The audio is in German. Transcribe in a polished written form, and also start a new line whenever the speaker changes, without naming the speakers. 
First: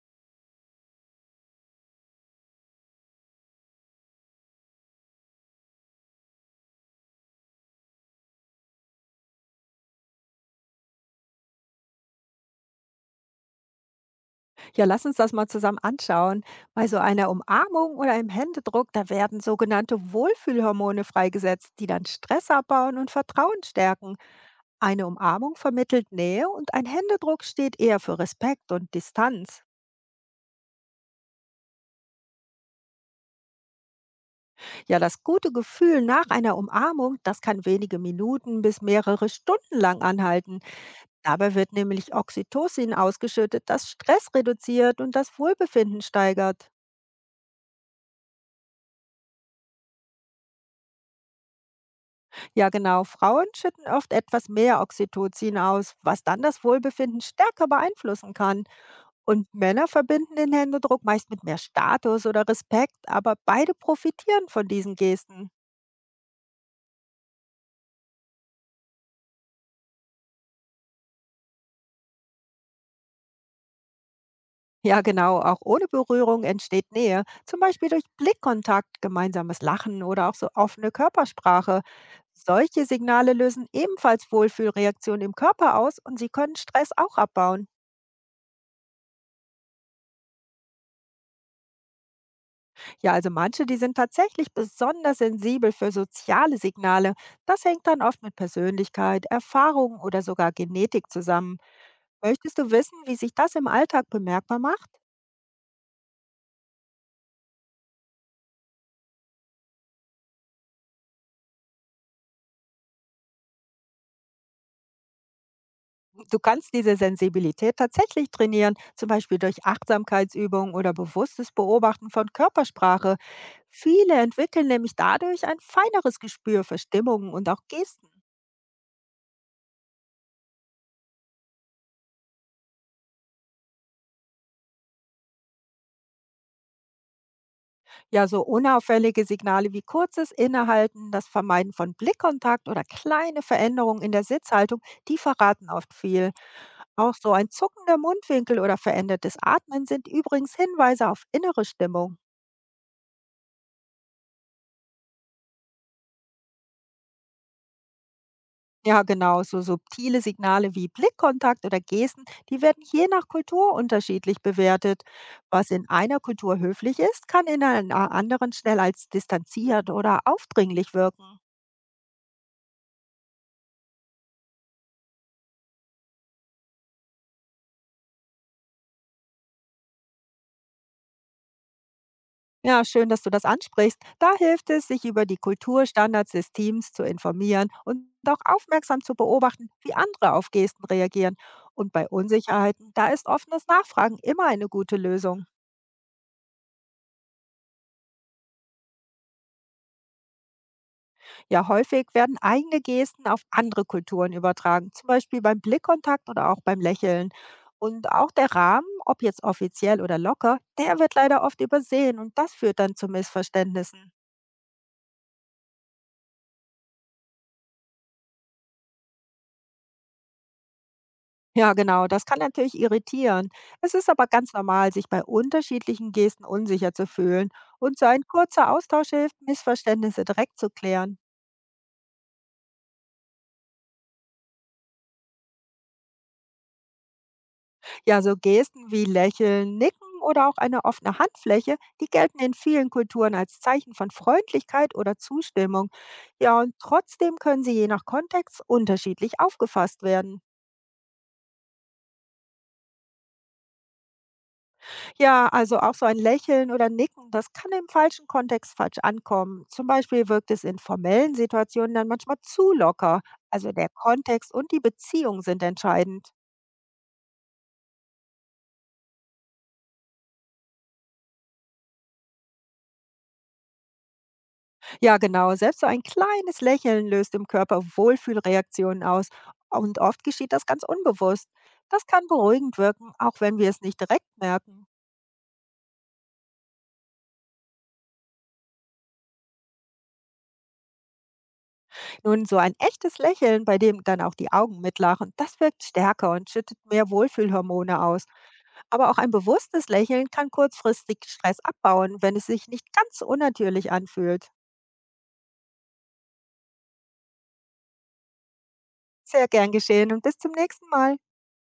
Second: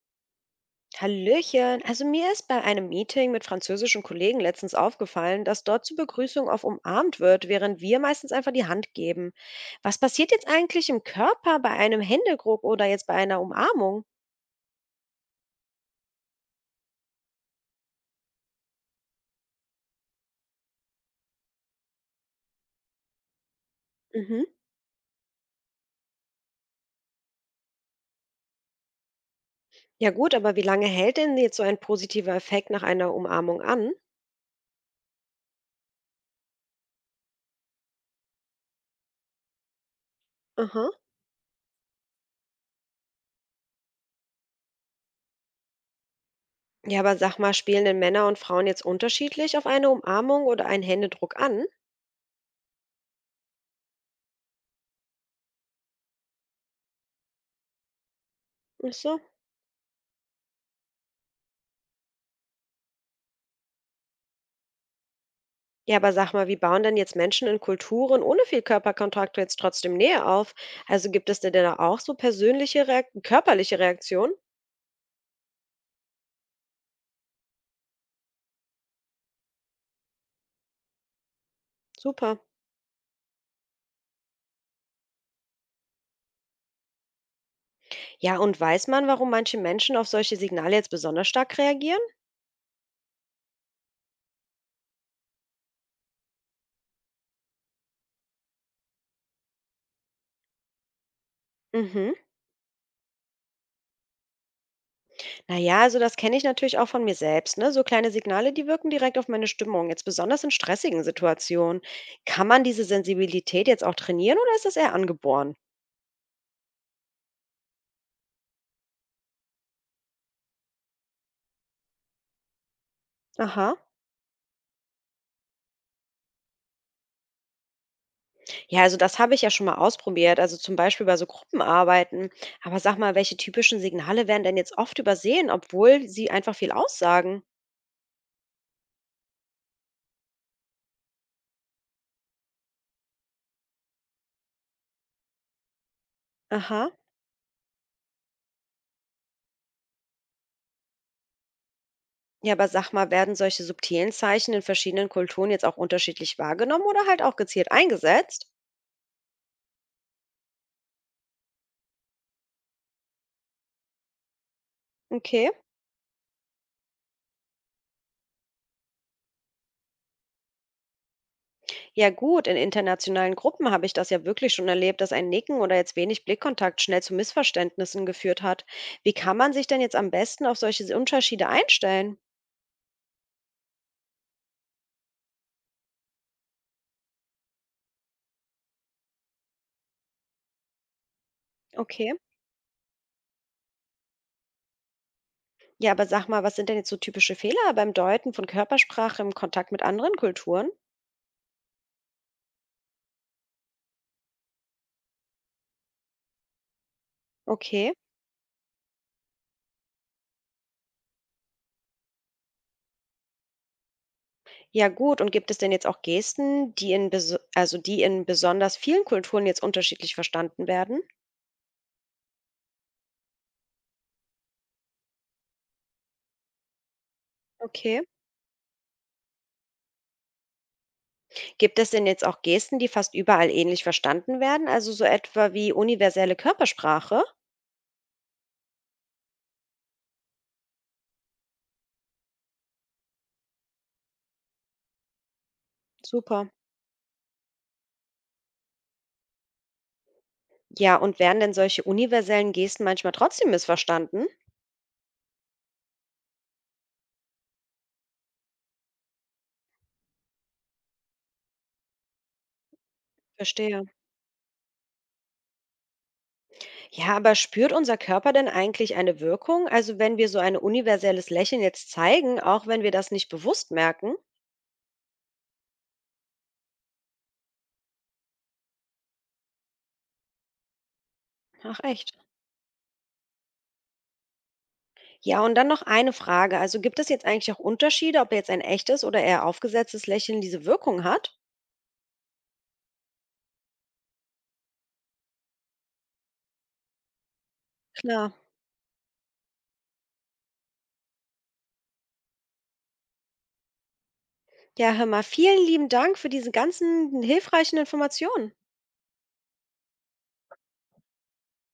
Hallöchen. Also mir ist bei einem Meeting mit französischen Kollegen letztens aufgefallen, dass dort zur Begrüßung auf umarmt wird, während wir meistens einfach die Hand geben. Was passiert jetzt eigentlich im Körper bei einem Händedruck oder jetzt bei einer Umarmung?
Ja, lass uns das mal zusammen anschauen. Bei so einer Umarmung oder einem Händedruck, da werden sogenannte Wohlfühlhormone freigesetzt, die dann Stress abbauen und Vertrauen stärken.
Mhm.
Eine Umarmung vermittelt Nähe und ein Händedruck steht eher für Respekt und Distanz.
Ja gut, aber wie lange hält denn jetzt so ein positiver Effekt nach einer Umarmung an?
Ja, das gute Gefühl nach einer Umarmung, das kann wenige Minuten bis mehrere Stunden lang anhalten.
Aha.
Dabei wird nämlich Oxytocin ausgeschüttet, das Stress reduziert und das Wohlbefinden steigert.
Ja, aber sag mal, spielen denn Männer und Frauen jetzt unterschiedlich auf eine Umarmung oder einen Händedruck an?
Ja, genau. Frauen schütten oft etwas mehr Oxytocin aus, was dann das Wohlbefinden stärker beeinflussen kann.
Ach so.
Und Männer verbinden den Händedruck meist mit mehr Status oder Respekt, aber beide profitieren von diesen Gesten.
Ja, aber sag mal, wie bauen denn jetzt Menschen in Kulturen ohne viel Körperkontakt jetzt trotzdem Nähe auf? Also gibt es denn da auch so persönliche, Reak körperliche Reaktionen?
Ja, genau. Auch ohne Berührung entsteht Nähe, zum Beispiel durch Blickkontakt, gemeinsames Lachen oder auch so offene Körpersprache.
Super.
Solche Signale lösen ebenfalls Wohlfühlreaktionen im Körper aus und sie können Stress auch abbauen.
Ja, und weiß man, warum manche Menschen auf solche Signale jetzt besonders stark reagieren?
Ja, also manche, die sind tatsächlich besonders sensibel für soziale Signale. Das hängt dann oft mit Persönlichkeit, Erfahrung oder sogar Genetik zusammen.
Mhm.
Möchtest du wissen, wie sich das im Alltag bemerkbar macht?
Naja, also das kenne ich natürlich auch von mir selbst. Ne? So kleine Signale, die wirken direkt auf meine Stimmung, jetzt besonders in stressigen Situationen. Kann man diese Sensibilität jetzt auch trainieren oder ist das eher angeboren?
Du kannst diese Sensibilität tatsächlich trainieren, zum Beispiel durch Achtsamkeitsübungen oder bewusstes Beobachten von Körpersprache.
Aha.
Viele entwickeln nämlich dadurch ein feineres Gespür für Stimmungen und auch Gesten.
Ja, also das habe ich ja schon mal ausprobiert, also zum Beispiel bei so Gruppenarbeiten. Aber sag mal, welche typischen Signale werden denn jetzt oft übersehen, obwohl sie einfach viel aussagen?
Ja, so unauffällige Signale wie kurzes Innehalten, das Vermeiden von Blickkontakt oder kleine Veränderungen in der Sitzhaltung, die verraten oft viel.
Aha.
Auch so ein zuckender Mundwinkel oder verändertes Atmen sind übrigens Hinweise auf innere Stimmung.
Ja, aber sag mal, werden solche subtilen Zeichen in verschiedenen Kulturen jetzt auch unterschiedlich wahrgenommen oder halt auch gezielt eingesetzt?
Ja, genau, so subtile Signale wie Blickkontakt oder Gesten, die werden je nach Kultur unterschiedlich bewertet.
Okay.
Was in einer Kultur höflich ist, kann in einer anderen schnell als distanziert oder aufdringlich wirken.
Ja gut, in internationalen Gruppen habe ich das ja wirklich schon erlebt, dass ein Nicken oder jetzt wenig Blickkontakt schnell zu Missverständnissen geführt hat. Wie kann man sich denn jetzt am besten auf solche Unterschiede einstellen?
Ja, schön, dass du das ansprichst. Da hilft es, sich über die Kulturstandards des Teams zu informieren und auch aufmerksam zu beobachten, wie andere auf Gesten reagieren. Und bei
Okay.
Unsicherheiten, da ist offenes Nachfragen immer eine gute Lösung.
Ja, aber sag mal, was sind denn jetzt so typische Fehler beim Deuten von Körpersprache im Kontakt mit anderen Kulturen?
Ja, häufig werden eigene Gesten auf andere Kulturen übertragen, zum Beispiel beim Blickkontakt oder auch beim Lächeln.
Okay.
Und auch der Rahmen, ob jetzt offiziell oder locker, der wird leider oft übersehen und das führt dann zu Missverständnissen.
Ja, gut. Und gibt es denn jetzt auch Gesten, die also die in besonders vielen Kulturen jetzt unterschiedlich verstanden werden?
Ja, genau, das kann natürlich irritieren. Es ist aber ganz normal, sich bei unterschiedlichen Gesten unsicher zu fühlen. Und
Okay.
so ein kurzer Austausch hilft, Missverständnisse direkt zu klären.
Gibt es denn jetzt auch Gesten, die fast überall ähnlich verstanden werden? Also so etwa wie universelle Körpersprache?
Ja, so Gesten wie Lächeln, Nicken oder auch eine offene Handfläche, die gelten in vielen Kulturen als Zeichen von Freundlichkeit oder Zustimmung.
Super.
Ja, und trotzdem können sie je nach Kontext unterschiedlich aufgefasst werden.
Ja, und werden denn solche universellen Gesten manchmal trotzdem missverstanden?
Ja, also auch so ein Lächeln oder Nicken, das kann im falschen Kontext falsch ankommen. Zum Beispiel wirkt es in formellen Situationen dann manchmal zu locker. Also
Verstehe.
der Kontext und die Beziehung sind entscheidend.
Ja, aber spürt unser Körper denn eigentlich eine Wirkung? Also wenn wir so ein universelles Lächeln jetzt zeigen, auch wenn wir das nicht bewusst merken?
Ja, genau. Selbst so ein kleines Lächeln löst im Körper Wohlfühlreaktionen aus. Und oft geschieht das ganz unbewusst.
Ach
Das
echt?
kann beruhigend wirken, auch wenn wir es nicht direkt merken.
Ja, und dann noch eine Frage. Also gibt es jetzt eigentlich auch Unterschiede, ob jetzt ein echtes oder eher aufgesetztes Lächeln diese Wirkung hat?
Nun, so ein echtes Lächeln, bei dem dann auch die Augen mitlachen, das wirkt stärker und schüttet mehr Wohlfühlhormone aus.
Klar.
Aber auch ein bewusstes Lächeln kann kurzfristig Stress abbauen, wenn es sich nicht ganz unnatürlich anfühlt.
Ja, hör mal, vielen lieben Dank für diese ganzen hilfreichen Informationen.
Sehr gern geschehen und bis zum nächsten Mal.